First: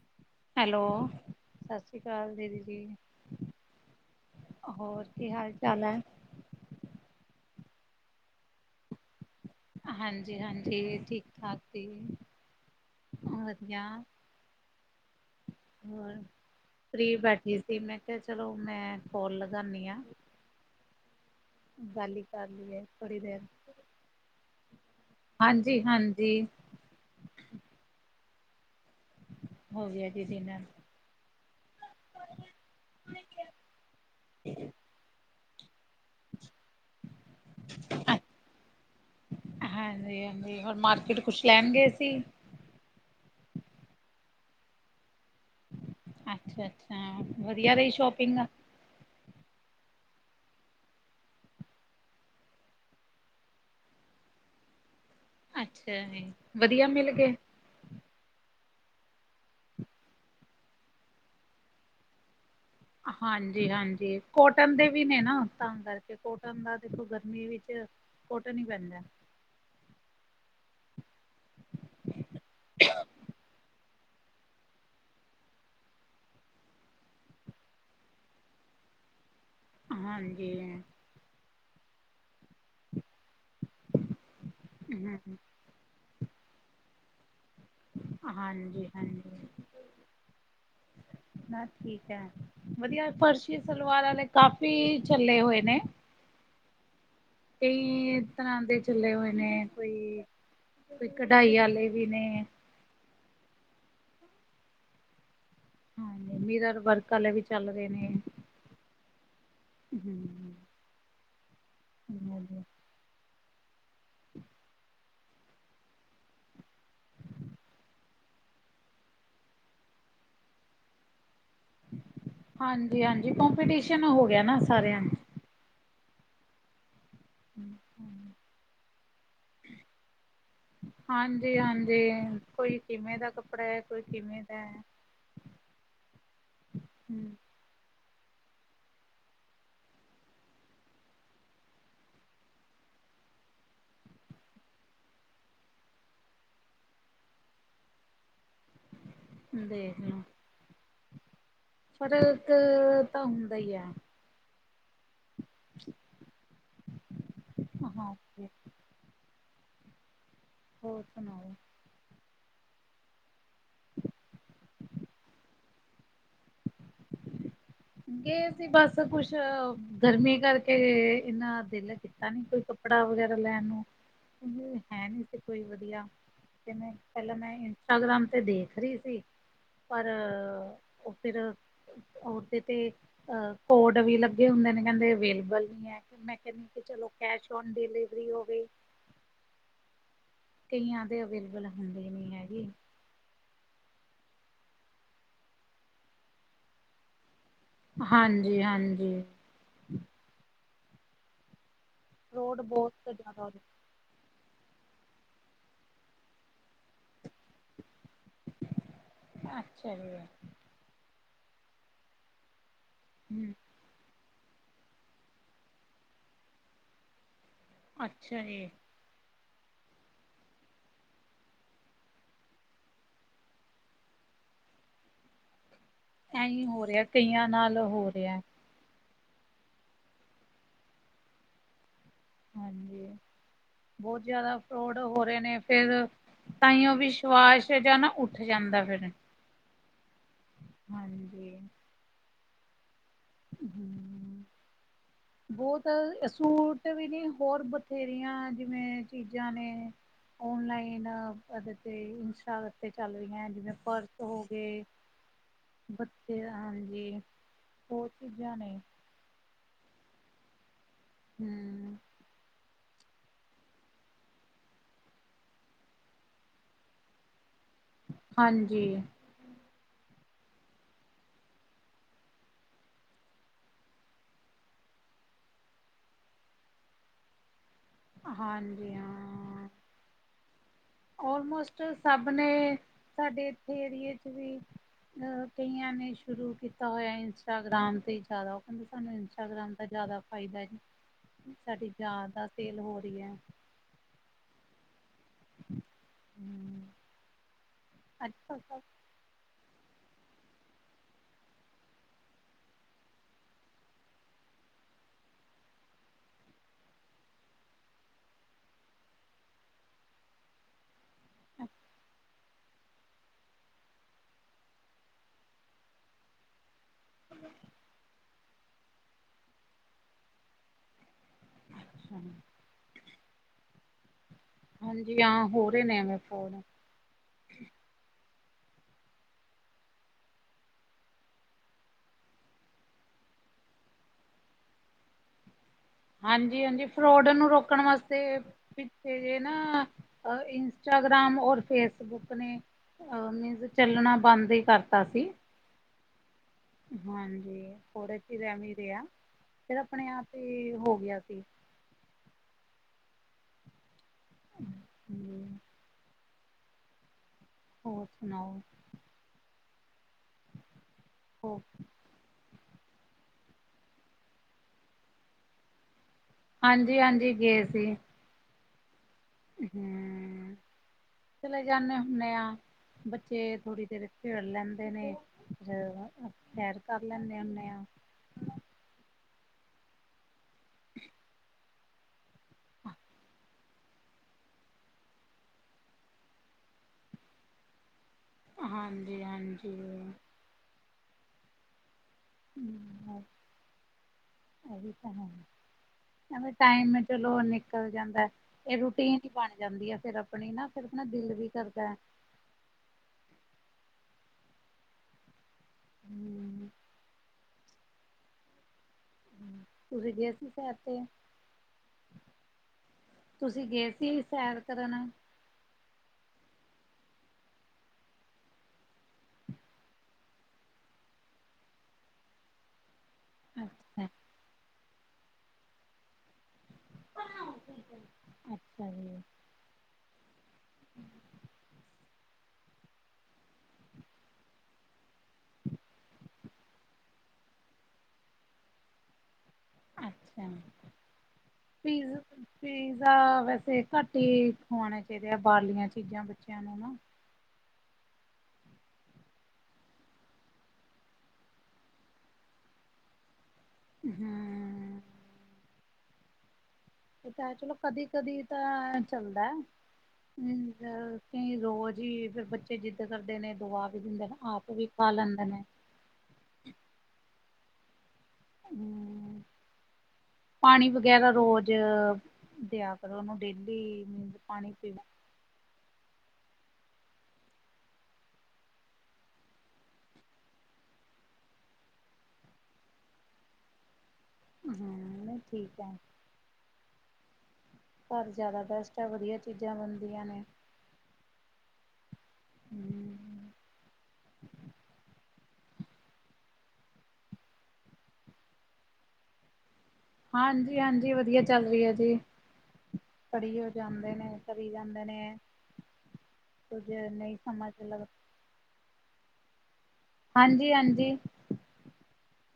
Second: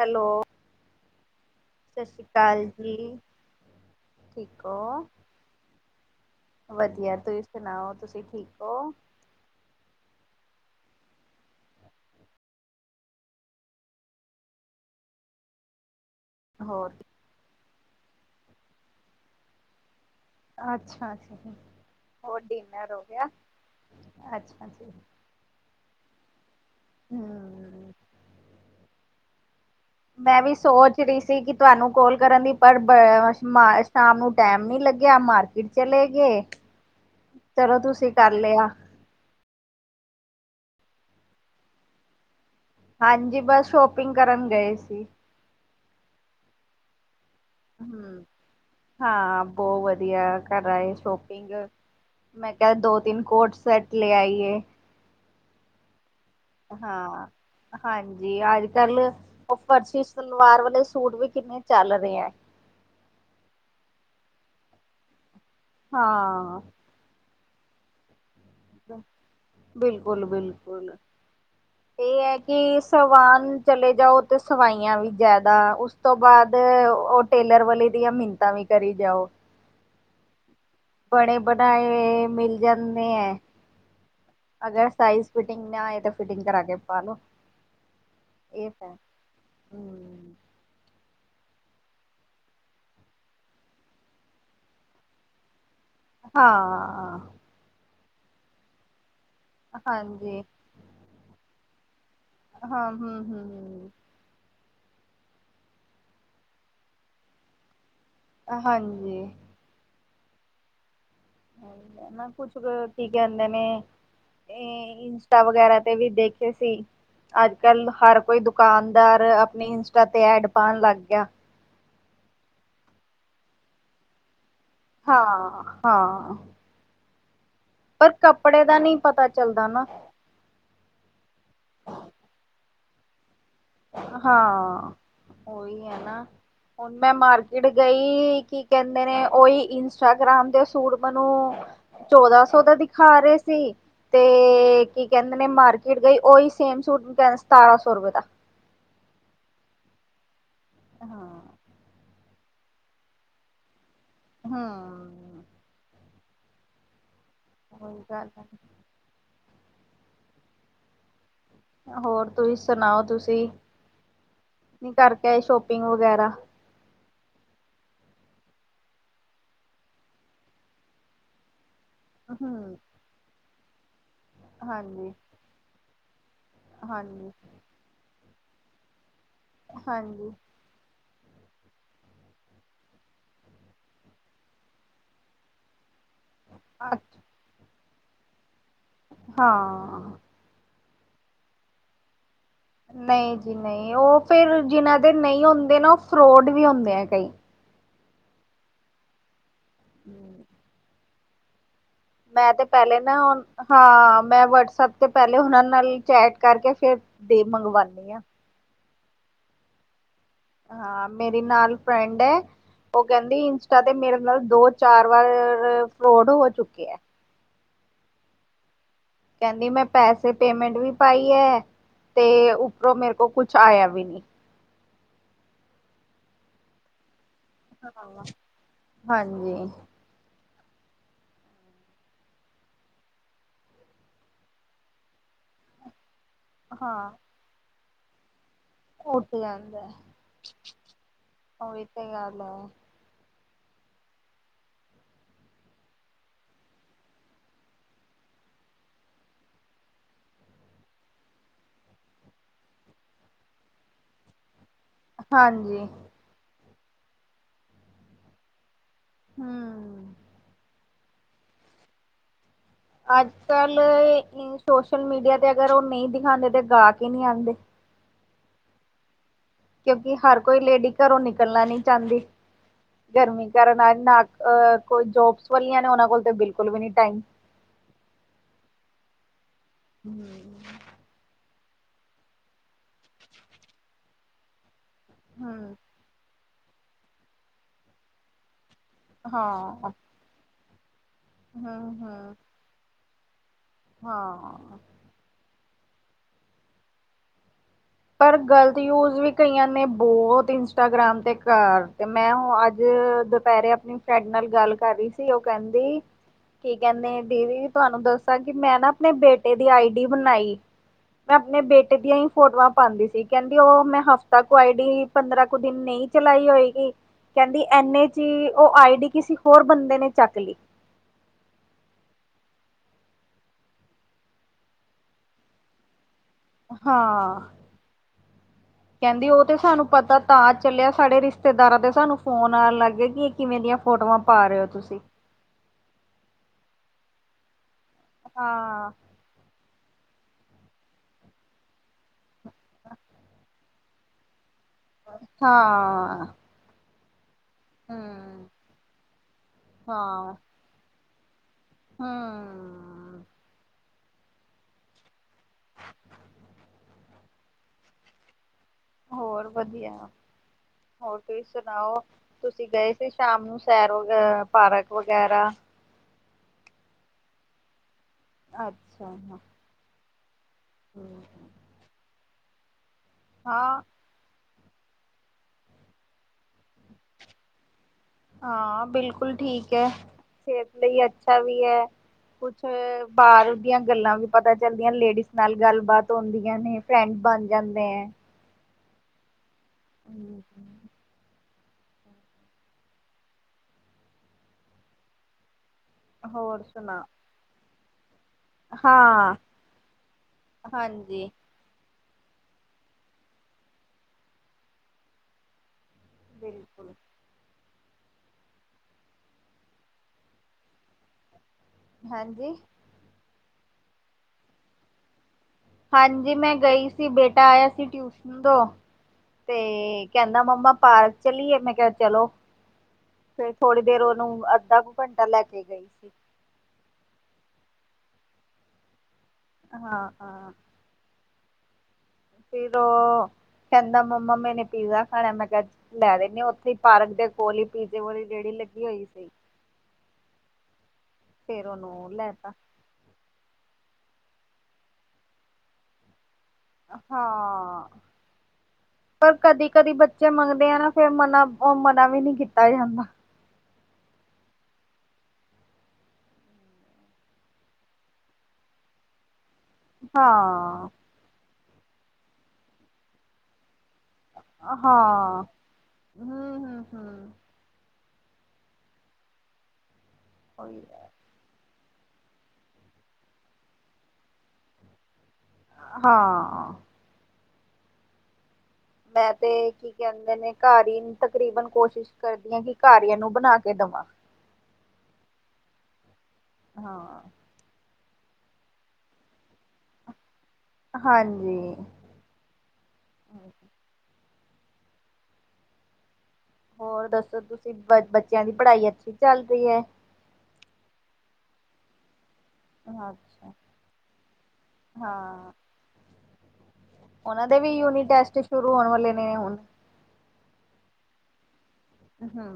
Hello. Hello, ਸਤਿ ਸ਼੍ਰੀ ਅਕਾਲ ਦੀਦੀ ਜੀ। ਠੀਕ ਹੋ ਹੋਰ ਕੀ ਹਾਲ-ਚਾਲ ਐ? ਵਧੀਆ, ਤੁਸੀਂ ਸੁਣਾਓ। ਤੁਸੀਂ ਠੀਕ ਓ? ਹਾਂਜੀ, ਹਾਂਜੀ। ਠੀਕ-ਠਾਕ ਦੀ। ਵਧੀਆ। ਹੋਰ? ਹੋਰ ਫ੍ਰਰੀ ਬੈਠੀ ਸੀ, ਮੈਂ ਕਿਆ ਚਲੋ ਮੈਂ ਕੋਲ ਲਗਾਣੀ ਆਂ। ਅੱਛਾ ਜੀ। ਗੱਲ ਈ ਹੋਰ ਕਰ ਲੀਏ, ਡਿਨਰ ਹੋ ਥੋੜ੍ਹੀ ਗਿਆ ਦੇਰ। ਅੱਛਾ ਜੀ ਹਾਂਜੀ ਹਾਂਜੀ। ਹਂ। ਹੋ ਗਿਆ ਜੀ ਮੈਂ ਵੀ ਡਿਨਰ। ਸੋਚ ਰੀ ਸੀ ਕਿ ਤੁਆਨੂੰ ਕੋਲ ਕਰਨ ਦੀ ਪਰ ਬ ਮ ਸ਼ਾਮ ਨੂੰ ਟੈਮ ਨੀਂ ਲੱਗਿਆ। ਮਾਰਕੀਟ ਚਲੇ ਗੇ। ਚਲੋ ਤੁਸੀਂ ਕਰ ਲਿਆ। ਹਾਂਜੀ ਹਾਂਜੀ। ਹੋਰ ਮਾਰਕੀਟ ਕੁਛ ਲੈਂਣਗੇ ਸੀ। ਹਾਂਜੀ। ਬਸ ਸ਼ਾਪਿੰਗ ਕਰਨ ਗਏ ਸੀ। ਅੱਛਾ ਅੱਛਾ। ਵਧੀਆ ਰੀ ਹਮ ਸ਼ੋਪਿੰਗ? ਹਾਂ, ਬੋਤ ਵਧੀਆ, ਕਰ ਆਏ ਸ਼ੋਪਿੰਗ ਮੈਂ ਕਿਆ ਦੋ-ਤਿੰਨ ਕੋਟ ਸੈੱਟ ਲੈ ਆਈਏ। ਅੱਛਾ ਜੀ। ਵਧੀਆ ਮਿਲ ਹਾਂ। ਗਏ? ਹਾਂਜੀ, ਅੱਜ-ਕਲ ਓ ਫਰਸ਼ੀ ਸਲਵਾਰ ਵਾਲੇ ਸੂਟ ਵੀ ਕਿੰਨੇ ਚੱਲ ਰੇ ਐ। ਹਾਂਜੀ ਹਾਂਜੀ। ਕੋਟਨ ਦੇ ਵੀ ਨੇ ਨਾਂ ਤਾਂ ਕਰਕੇ ਹਾਂ ਕੋਟਨ ਦਾ ਦੇਖੋ, ਗਰਮੀ ਵਿੱਚ ਕੋਟਨ ਈ ਪੈਂਦਾ। ਬਿਲਕੁਲ ਬਿਲਕੁਲ। ਏ ਐ ਕਿ ਸਵਾਨ ਚਲੇ ਜਾਓ ਤੇ ਸਵਾਈਆਂ ਵੀ ਜ਼ਿਆਦਾ ਉਸ ਤੋਂ ਬਾਅਦ ਓ ਟੇਲਰ ਵਾਲੇ ਦੀਆਂ ਮਿੰਨਤਾਂ ਵੀ ਕਰੀ ਜਾਓ। ਹਾਂਜੀ। ਬਣੇ ਬਣਾਏ ਮਿਲ ਜਾਂਦੇ ਐ। ਅਗਰ ਹੂੰ ਸਾਈਜ਼ ਫਿਟਿੰਗ ਨਾਂ ਆਏ ਤਾਂ ਫਿਟਿੰਗ ਕਰਾ ਕੇ ਪਾਲੋੋ। ਹਾਂਜੀ, ਹਾਂਜੀ। ਮੈਂ ਠੀਕ ਐ। ਵਧੀਆ, ਫਰਸ਼ੀ ਸਲਵਾਰਾਂ ਲੇ ਕਾਫੀ ਚੱਲੇ ਹੋਏ ਨੇਂ। ਹਾਂ। ਕਈ ਇਸ ਤਰ੍ਹਾਂ ਦੇ ਚੱਲੇ ਹੋਏ ਨੇ, ਕੋਈ ਹਾਂਜੀ ਕੋਈ ਕਢਾਈ ਵਾਲੇ ਵੀ ਨੇ। ਹਾਂ, ਹਂ, ਹਂ, ਹਂ। ਹਾਂਜੀ, ਮੀਰਰ ਵਰਕ ਆਲੇ ਵੀ ਚੱਲ ਰੇ ਨੇ। ਹਾਂਜੀ। ਹਂ। [unintelligible] ਕੁਛ ਕ ਕੀ ਕੈਂਦੇ ਨੇ। ਏ ਇੰਸਟਾ ਵਗੈਰਾ ਤੇ ਵੀ ਦੇਖੇ ਸੀ। ਅੱਜ-ਕੱਲ ਹਰ ਕੋਈ ਦੁਕਾਨਦਾਰ ਆਪਨੀ ਇੰਸਟਾ ਤੇ ਐਡ ਪਾਨ ਲਾੱਗ ਗੇਆ। ਹਾਂਜੀ-ਹਾਂਜੀ ਕੋਮਪੀਟੀਸ਼ਨ ਹੋ ਗੇਆ ਨਾ। ਸਾਰਿਆਂ ਹਾਂ, ਹਾਂ। ਪਰ ਕੱਪੜੇ ਦਾ ਨੀ ਪਤਾ ਚੱਲਦਾ ਨਾ। ਹਾਂਜੀ-ਹਾਂਜੀ ਕੋਈ ਕਿਵੇਂ ਦਾ ਕੱਪ ਹਾਂ, ਓਈ ਐ ਨਾ, ਹੁਨ ਮੈਂ ਮਾਰ ਹੂੰ ਇੜ ਗਈ ਕੀ ਕੈਂਦੇ ਨੇ। ਓਈ ਇੰਸਟਾਗ੍ਰਾਮ ਦੇ ਸੂਟ ਮਨੂੰ ਚੌਦਾਂ ਸੌ ਦਾ ਦਿਖਾ ਰੇ ਸੀ। ਤੇ ਕੀ ਕੈਂਦੇ ਨੇ ਮਾਰਕਿਟ ਗਈ, ਓਈ ਸੇਮ ਸੂਟ ਕੈਂਦੇ ਸਤਾਰਾਂ ਸੌ ਰੁਪੇ ਦਾ। ਦੇਖਲਾ। ਹਾਂ। ਫਰਕ, ਤਾਂ ਹੁੰਦਾ ਈ ਐ। ਹਾਂ। ਹੋ ਗੱਲ ਹਾਂਜੀ [unintelligible] ਹੋਰ ਸੁਨਾਓ? ਹੋਰ ਤੁਸੀਂ ਸੁਨਾਓ, ਤੁਸੀ ਨੀ ਕਾਰਕੇ ਆਏ ਸ਼ੋਪਿੰਗ ਵਗੈਰਾ? [inaudible] ਗੇ ਸੀ ਬਾੱਸ ਕੁੱਛ ਗਰਮੀ ਕਾਰਕੇ ਏਨਾਂ ਦਿਲ ਕੀ ਤਾਂ ਨੀ ਕੋਈ ਹਮ ਕੱਪੜਾ ਵਗੈਰਾ ਲੈਨ ਨੂੰ ਓਈਓ ਹੈ ਹਾਂਜੀ ਨੀ ਸੀ ਕੋਈ ਵਦੀਆ। ਜਵੇਂ, ਹਾਂਜੀ ਪੈਲਾਂ ਮੈਂ ਇੰਸਟਾਗ੍ਰਾਮ ਤੇ ਦੇਖ ਰੀ ਸੀ, ਪਰ ਹਾਂਜੀ ਓ ਫਿਰ ਓਰ ਤੇ-ਤੇ ਅ ਕੋਡ ਵੀ ਲੱਗੇ ਹੁੰਦੇ ਨੇ ਕੈਦੇ ਐਵੇਲੇਬਲ ਨੀ ਐ। ਫੇਰ ਮੈਂ ਕੈਂਨੀ ਕਿ ਚਲੋ ਕੈਸ਼ ਔਨ ਡਿਲੀਵਰੀ ਹੋ ਗੀ। ਹਾਂ। ਕਈਆਂ ਦੇ ਐਵੇਲੇਬਲ ਹੁੰਦੇ ਨੀ ਹੈਗੇ। ਨਈਂ ਜੀ, ਨਈਂ ਓ ਫੇਰ ਜਿਨਾਂ ਦੇ ਨਈ ਹੁੰਦੇ ਨਾ ਓ ਫਰੋਡ ਵੀ ਹੁੰਦੇ ਐਂ ਕਈ। ਹਾਂਜੀ-ਹਾਂਜੀ। ਹੂੰ। ਮੈਂ ਰੋਡ ਤੇ ਬਹੁਤ ਪੈਲੇ ਨਾ, ਜ਼ਿਆਦਾ ਹੋ ਹਾਂ। ਮੈਂ ਵਟਸਐਪ ਤੇ ਪੈਲੇ ਓਨਾਂ ਨਾਲ ਚੈਟ ਕਾਰਕੇ ਫੇਰ ਡੇ ਮੰਗਵਾਨੀ ਆਂ। ਅੱਛਾ ਜੀ। ਹਾਂ, ਮੇਰੀ ਨਾਲ ਫਰੈਂਡ ਐ ਓ ਕੈਂਦੀ ਹਮ ਤਦੇ ਮੇਰੇ ਨਾਲ ਦੋ-ਚਾਰ ਵਾਰ ਫਰੋਡ ਹੋ ਚੁੱਕੇ ਐ। ਅੱਛਾ ਜੀ। ਕੈਂਦੀ ਮੈਂ ਪੈਸੇ ਪੇਮੈਂਟ ਵੀ ਪਾਈ ਐ, ਤੇ ਉਪਰੋ ਮੇਰੇ ਕੋ ਕੁੱਛ ਆਯਾ ਵੀ ਨੀ। ਐਂਈ ਹੋ ਰੇਆ ਕਈਆਂ ਨਾਲ ਹੋ ਰਿਹਾ ਹਾਂਜੀ। ਹਾਂਜੀ, ਬੋਤ ਜਾਦਾ ਫਰੋਡ ਹੋ ਰੇ ਨੇ ਫੇਰ ਤਾਂਈਓ ਹਾਂ ਵਿਸ਼ਵਾਸ ਜਾਂ ਨਾ ਉੱਠ ਜਾਂਦਾ ਫੇਰ। ਉੱਠ ਜਾਂਦੈ। ਹਾਂਜੀ। ਕਈਆਂ ਆਲੋ। ਹੂੰ। ਬੋਤ ਸੂਟ ਵੀ ਨੀ, ਹੋਰ ਬਥੇਰੀਆਂ ਜਿਵੇਂ ਚੀਜਾਂ ਨੇ ਓਨਲਾਈਨ ਓਦੇ ਤੇ ਇੰਸਟਾ ਤੇ ਚਾੱਲ ਰਈਐਂ ਜਿਵੇਂ ਪਰਸ ਹੋ ਗੇ। ਹਾਂਜੀ। ਬੱਚੇ ਆਨਗੇ ਹੋਰ ਚੀਜਾਂ ਨੇ। ਹੰ ਹੁੰ ਅੱਜ ਕੱਲ ਇਨ ਸੋਸ਼ਲ ਮੀਡੀਆ ਤੇ ਅਗਰ ਓ ਨਈ ਦਿਖਾਂਦੇ ਤੇ ਗਾਕ ਈ ਨੀ ਆਂਦੇ। ਹਾਂਜੀ। ਕਿਉਂਕਿ ਹਰ ਕੋਈ ਲੇਡੀ ਘਰੋਂ ਨਿਕਲਨਾ ਨੀ ਚਾਂਦੀ। ਗਰਮੀ ਕਾਰਨ ਐਨ ਨਾ ਕੋਈ ਜੋਬਸ ਵਾਲੀਆਂ ਨੇ ਉਨਾਂ ਕੋਲ ਤੇ ਬਿਲਕੁਲ ਵੀ ਨੀ ਟਾਈਮ। ਹਾਂਜੀ, ਹਾਂ। ਹੁੰ ਓਲਮੋਸਟ ਸਭ ਨੇ ਸਾਡੇ ਏਥੇ ਏਰੀਏ ਚ ਵੀ ਅ ਹਮ ਕਈਆਂ ਨੇ ਸ਼ੁਰੂ ਕੀਤਾ ਹੋਇਆ ਇੰਸਟਾਗ੍ਰਾਮ ਤੇ ਜਆਦਾ ਕੈਦੇ ਸਾਨੂੰ ਇੰਸਟਾਗ੍ਰਾਮ ਦਾ ਹਾਂ ਜਆਦਾ ਫਾਇਦਾ ਐ ਜੀ ਹਮ ਸਾਡੀ ਹਮ ਜਆਦਾ ਸੇਲ ਹੋ ਰੀ ਐ। ਹਾਂ ਹੁੰ ਪਰ ਗਲਤ ਯੂਜ ਵੀ ਕਈਆਂ ਨੇ ਬੌਤ ਇੰਸਟਾਗ੍ਰਾਮ ਤੇ ਕਰ ਤੇ ਮੈਂ ਹੁੰ ਅੱਜ ਦੁਪੇਰੇ ਆਪਨੀ ਤਾਡੇ ਨਾਲ ਗੱਲ ਕਰ ਰਈ ਸੀ ਓ ਕੈਂਦੀ ਕੀ ਕੈਨੇ ਨੇ ਦੀਦੀ ਤੁਆਨੂੰ ਦੱਸਾਂ ਕਿ ਮੈ ਨਾ ਆਪਨੇ ਬੇਟੇ ਦੀ ਆਈ ਡੀ ਬਣਾਈ। ਮੈ ਆਪਨੇ ਬੇਟੇ ਦੀਆਂ ਈ ਫੋਟਵਾ ਪਾਂਦੀ ਸੀ ਕੈਂਦੀ ਓ ਮੈਂ ਹਫਤਾ ਕੁ ਆਈ ਡੀ ਪੰਦਰਾਂ ਕੁ ਦਿਨ ਨਈ ਚਲਾਈ ਹੋਏਗੀ ਕੈਂਦੀ ਐਨੇ ਚੀ ਓ ਆਈ ਡੀ ਕਿਸੀ ਹੋਰ ਬੰਦੇ ਨੇ ਚੱਕ ਲੀ। ਅੱਛਾ ਜੀ। ਹਾਂਜੀ, ਹਾਂ ਹੋ ਰੇ ਨੇ ਐਵੇਂ ਫੋਨ। ਹਾਂ। ਕੈਂਦੀ ਓ ਤੇ ਸਾਨੂੰ ਪਤਾ ਤਾਂ ਚੱਲਿਆ ਸਾਡੇ ਰਿਸ਼ਤੇਦਾਰਾਂ ਦੇ ਸਾਨੂੰ ਫੋਨ ਆਣ ਲੱਗ ਗੇ ਕਿ ਕਿਵੇਂ ਦੀਆਂ ਫੋਟਵਾ ਪਾ ਰੇ ਓ ਤੁਸੀ? ਹਾਂਜੀ- ਹਾਂਜੀ ਫਰੋਡ ਨੂ ਰੋਕਣ ਵਾਸਤੇ ਹਾਂ ਪਿੱਛੇ ਤੇ ਨਾ ਅ ਇੰਸਟਾਗ੍ਰਾਮ ਔਰ ਫੇਸਬੁੱਕ ਨੇ ਅ ਚੱਲਣਾ ਬੰਦ ਈ ਕਰ ਤਾ ਸੀ। ਹਾਂ। ਹਾਂਜੀ, ਥੋੜੇ ਚਿਰ ਹੂੰ ਐਂਵੀ ਰਿਆ ਫੇਰ ਆਪਣੇ ਆਪ ਈ ਹੋ ਗਿਆ ਸੀ। ਹਾਂ [inaudible] ਹੋਰ ਸੁਨਾਓ? ਹੋਰ ਵਧੀਆ ਹੋਰ ਤੁਹੀ ਹੋ ਸੁਨਾਓ? ਤੁਸੀ ਗਏ ਸੀ ਸ਼ਾਮ ਨੂੰ ਸੈਰ, ਅ ਪਾਰਕ ਵਗੈਰਾ? ਹਾਂਜੀ-ਹਾਂਜੀ ਗੇ ਸੀ। ਅੱਛਾ, ਹਾਂ ਹੁੰ, ਚਲੇ ਜਾਨੇ ਹੁੰਨੇ ਆ ਬੱਚੇ ਹਾਂ ਥੋੜ੍ਹੀ ਦੇਰ ਖੇਡ ਲੈਂਦੇ ਨੇ ਫਿਰ, ਸੈਰ ਕਰ ਲੈਨੇ ਹੁੰਨੇ ਆਂ। ਆਂ, ਬਿਲਕੁਲ ਠੀਕ ਐ ਸੇਤ ਲਈ ਅੱਛਾ ਵੀ ਐ ਕੁਛ [inaudible] ਬਾਰ ਦੀਆਂ ਗੱਲਾਂ ਵੀ ਪਤਾ ਚੱਲਦੀਆਂ, ਲੇਡੀਜ਼ ਨਾਲ ਗੱਲਬਾਤ ਹੋਂਦੀਆਂ ਨੇ ਫਰੈਂਡਜ਼ ਬਣ ਜਾਂਦੇ ਐਂ ਬ ਹਾਂਜੀ-ਹਾਂਜੀ। ਹੂੰ, ਐਵੀ ਤਾਂ ਹੈ। ਐਵੇ ਹੋਰ ਟਾਈਮ ਏ ਸੁਣਾ ਚਲੋ ਨਿਕਲ ਜਾਂਦਾ। ਏ ਰੋਟੀਨ ਜੀ ਹਾਂ ਬਣ ਜਾਂਦੀ ਆ ਫੇਰ ਅਪਨੀ ਨਾ ਫੇਰ ਅਪਨਾ ਹਾਂਜੀ ਦਿਲ ਵੀ ਕਰਦੈ। ਹਮ ਬਿਲਕੁਲ। ਤੁਸੀਂ ਗਏ ਸੀ ਸੈਰ ਤੇ? ਹਾਂਜੀ ਤੁਸੀ ਗਏ ਸੀ ਸੈਰ ਕਰਨ? ਹਾਂਜੀ ਮੈਂ ਗਈ ਸੀ, ਬੇਟਾ ਆਯਾ ਸੀ ਟਿਊਸ਼ਨ ਤੋਂ। ਤੇ ਕੈਂਦਾ ਮੰਮਾ ਪਾਰਕ ਚੱਲੀਏ, ਮੈਂ ਕੇਆ ਚਲੋ। ਫੇਰ ਥੋੜੀ ਦੇਰ ਅੱਛਾ ਓਨੂੰ ਅੱਧਾ ਕੁ ਘੰਟਾ ਲੈਕੇ ਗਈ ਸੀ। [unintelligible] ਅੱਛਾ ਜੀ। ਹਾਂ-ਹਾਂ। [inaudible] ਫਿਰ ਓ ਕੈਂਦਾ ਮੰਮਾ ਮੈਂਨੇ ਪੀਜ਼ਾ ਖਾਣਾ, ਮੈਂ ਕੇਆ ਲੈ ਦੇਨੀ ਆਂ, ਓਥੇ ਈ ਪਾਰਕ ਦੇ ਕੋਲ ਹੀ ਪੀਜ਼ੇ ਵਾਲੀ ਰੇੜੀ ਲੱਗੀ ਹੋਈ ਸੀ। ਅੱਛਾ, [unintelligible] ਫੇਰ ਉਹਨੂੰ ਲੈਤਾ ਤਾਂ ਵੈਸੇ ਘੱਟ ਹੀ ਖਵਾਣੇ ਚਾਈਂਦੇ ਆ ਬਾਹਰਲੀਆਂ ਚੀਜ਼ਾਂ ਬੱਚੇਆਂ ਨੂੰ ਨਾ। [inaudible] ਹਾਂ ਪਰ ਕਦੀ-ਕਦੀ ਬੱਚੇ ਮੰਗਦੇ ਆ ਨਾ ਫੇਰ ਮਨਾ, ਓ ਮਨਾ ਵੀ ਕੀਤਾ ਜਾਂਦਾ। ਹੂੰ। ਚਲੋ ਕਦੀ-ਕਦੀ ਤਾਂ ਚੱਲਦੈ, ਉਂਜ ਹਾਂ ਕਈ ਰੋਜ ਈ ਫੇਰ ਬੱਚੇ ਜਿੱਦ ਕਰਦੇ ਨੇ ਦਵਾ ਵੀ ਦਿੰਦੇ, ਹਨਾ। ਹਾਂ, ਹੂੰ-ਹੂੰ-ਹੂੰ। ਹੂੰ, ਉਹੀ ਪਾਣੀ ਹੈ। ਵਗੈਰਾ ਰੋਜ ਦਿਆ ਕਰੋ ਓਨੂੰ ਦੇਖਦੇ ਪਾਣੀ ਪੀਣਾ ਹਾਂ। ਮੈਂ ਤੇ ਕੀ ਕੈਂਦੇ ਨੇ ਘਰ ਈ ਤਕਰੀਬਨ ਕੋਸ਼ਿਸ਼ ਕਰਦੀਆਂ ਕਿ ਘਰ ਈ ਏਨੂੰ ਬਣਾ ਕੇ ਦੇਵਾਂ। ਹਾਂ, ਨਈਂ ਠੀਕ ਐ। ਹਾਂ। ਘਰ ਜਾਦਾ ਬੈਸਟ ਆ, ਵਧੀਆ ਚੀਜਾਂ ਬਣਦੀਆਂ ਨੇ। ਹਾਂਜੀ। ਹੂੰ। ਹੋਰ ਦੱਸੋ ਤੁਸੀਂ, ਬ ਬੱਚਿਆਂ ਦੀ ਪੜ੍ਹਾਈ ਅੱਛੀ ਚੱਲ ਰਿਐ? ਹਾਂਜੀ-ਹਾਂਜੀ ਵਧੀਆ ਚੱਲ ਰੀ ਐ ਜੀ। ਅੱਛਾ ਪੜੀਓ ਜਾਂਦੇ ਨੇ, ਪੜੀ ਜਾਂਦੇ ਨੇ। ਹਾਂ ਕੁਜ ਨਈਂ ਉਹਨਾਂ ਦੇ ਵੀ ਸਮਝ ਲੱਗ ਯੂਨਿਟ ਟੈਸਟ ਸ਼ੁਰੂ ਹੋਣ ਵਾਲੇ ਨੇ ਹੁਨ ਹਾਂਜੀ-ਹਾਂਜੀ। ਉ ਹੂੰ।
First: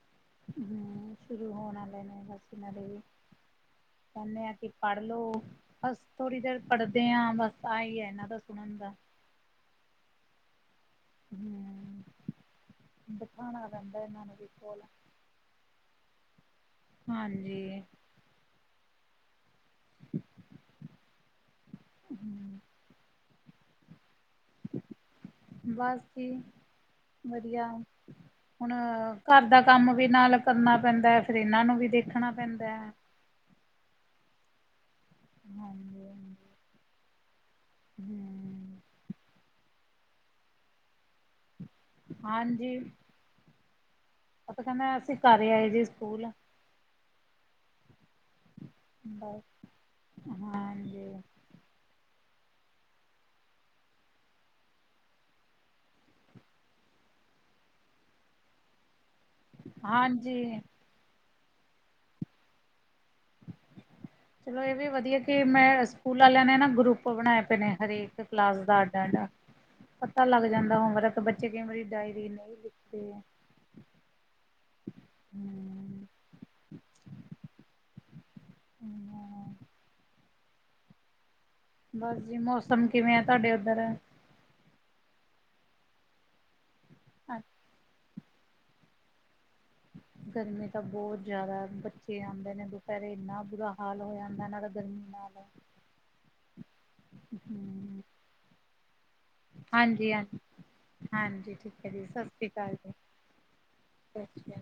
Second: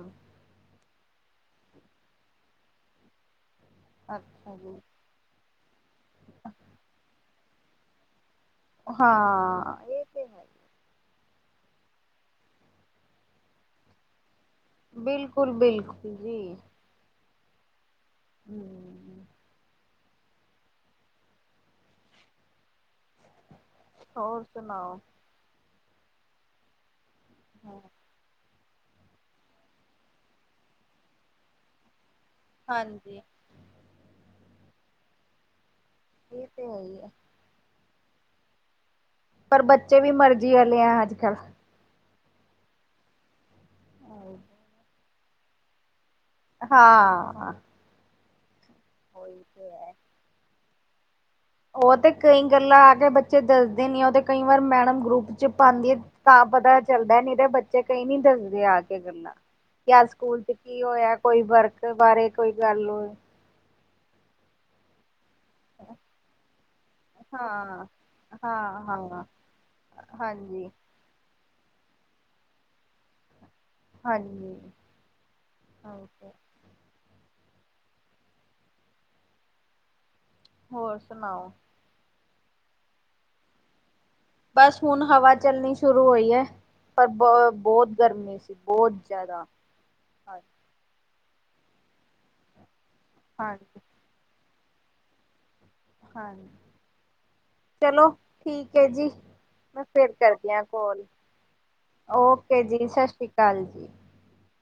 ਹੂੰ, ਸ਼ੁਰੂ ਹੋਣ ਵਾਲੇ ਨੇ ਬਸ ਓਨਾਂ ਦੇ ਵੀ ਕੈਂਨੇ ਆ ਅੱਛਾ ਕਿ ਜੀ ਪੜ ਲੋ ਬਸ ਥੋੜ੍ਹੀ ਦੇਰ ਪੜ੍ਹਦੇ ਆ ਬਸ ਆਹੀ ਆ ਏਨਾਂ ਦਾ ਸੁਣਨ ਦਾ ਹਾਂ। ਇਹ ਤੇ ਹੈ। ਹੀ। ਬਿਠਾਨਾ ਪੈਂਦਾ ਏਨਾਂ ਨੂੰ ਵੀ ਕੋਲ। ਬਿਲਕੁਲ-ਬਿਲਕੁਲ ਜੀ, ਹਾਂਜੀ, [inaudible] ਹੂੰ, ਹੋਰ ਸੁਣਾਓ? ਬਸ ਜੀ ਵਧੀਆ, ਹੁਣ ਘਰ ਦਾ ਕੰਮ ਵੀ ਨਾਲ ਕਰਨਾ ਪੈਂਦਾ ਫਿਰ ਇਹਨਾਂ ਨੂੰ ਵੀ ਦੇਖਣਾ ਪੈਂਦਾ ਐ। ਹਾਂਜੀ ਹਾਂਜੀ। ਇਹ ਤੇ ਹੈ ਈ ਐ ਹੂੰ, ਪਰ ਬੱਚੇ ਵੀ ਮਰਜ਼ੀ ਆਲੇ ਆ ਅੱਜ ਕੱਲ੍ਹ ਹਾਂਜੀ। ਉਹ ਤੇ ਕਹਿੰਦਾ ਅਸੀਂ ਕਰ ਆਏ ਜੀ ਸਕੂਲ। ਹਾਂ। ਉਹੀ ਬਸ, ਤੇ ਹੈ। ਹਾਂਜੀ। ਉਹ ਤੇ ਕਈ ਗੱਲਾਂ ਆ ਕੇ ਬੱਚੇ ਦੱਸਦੇ ਨੀ ਆ ਉਹ ਤੇ ਕਈ ਵਾਰ ਮੈਡਮ ਗਰੁੱਪ ਚ ਪਾਦੀ ਐ। ਤਾਂ ਪਤਾ ਚੱਲਦਾ ਨੋ ਤੇ ਬੱਚੇ ਕਈ ਨੀ ਦੱਸਦੇ ਆ ਕੇ ਗੱਲਾਂ। ਕੀ ਅੱਜ ਸਕੂਲ ਚ ਹਾਂਜੀ ਕੀ ਹੋਇਆ ਕੋਈ ਵਰਕ ਬਾਰੇ ਕੋਈ ਗੱਲ ਚਲੋ ਇਹ ਵੀ ਵਧੀਆ ਕਿ ਮੈਂ ਸਕੂਲ ਵਾਲਿਆਂ ਨੇ ਨਾ ਗਰੁੱਪ ਬਣਾਏ ਪਏ ਨੇ ਹਾਂ, ਹਰੇਕ ਕਲਾਸ ਦਾ ਹਾਂ, ਅੱਡ-ਅੱਡ ਹਾਂ, ਪਤਾ ਲੱਗ ਹਾਂਜੀ, ਜਾਂਦਾ ਹੋਮਵਰਕ ਕਿ ਬੱਚੇ ਕਈ ਵਾਰੀ ਡਾਇਰੀ ਨਈ ਲਿਖਦੇ। ਹਾਂਜੀ। ਹਾਂ, ਹੋਰ ਸੁਣਾਓ? ਹੋਰ ਜੀ ਮੌਸਮ ਕਿਵੇਂ ਆ ਤੁਹਾਡੇ ਉੱਧਰ? ਬਸ ਹੁਣ ਹਵਾ ਚੱਲਣੀ ਸ਼ੁਰੂ ਹੋਈ ਐ ਪਰ ਬੋਤ ਗਰਮੀ ਸੀ ਬਹੁਤ ਜਿਆਦਾ। ਗਰਮੀ ਤਾਂ ਬਹੁਤ ਜ਼ਿਆਦਾ ਬੱਚੇ ਆਦੇ ਨੇ, ਦੁਪਹਿਰੇ ਇੰਨਾ ਬੁਰਾ ਹਾਂਜੀ। ਹਾਲ ਹੋ ਜਾਂਦਾ ਇਨ੍ਹਾਂ ਦਾ ਗਰਮੀ ਨਾਲ ਹਾਂ ਹਮ ਚਲੋ ਠੀਕ ਐ ਜੀ। ਮੈਂ ਹਾਂਜੀ ਫਿਰ ਹਾਂਜੀ ਕਰਦੀ ਆ ਕਾਲ, ਹਾਂਜੀ ਠੀਕ ਹੈ ਜੀ ਓਕੇ ਜੀ ਸਤਿ ਸ੍ਰੀ ਅਕਾਲ ਜੀ। ਅੱਛਾ,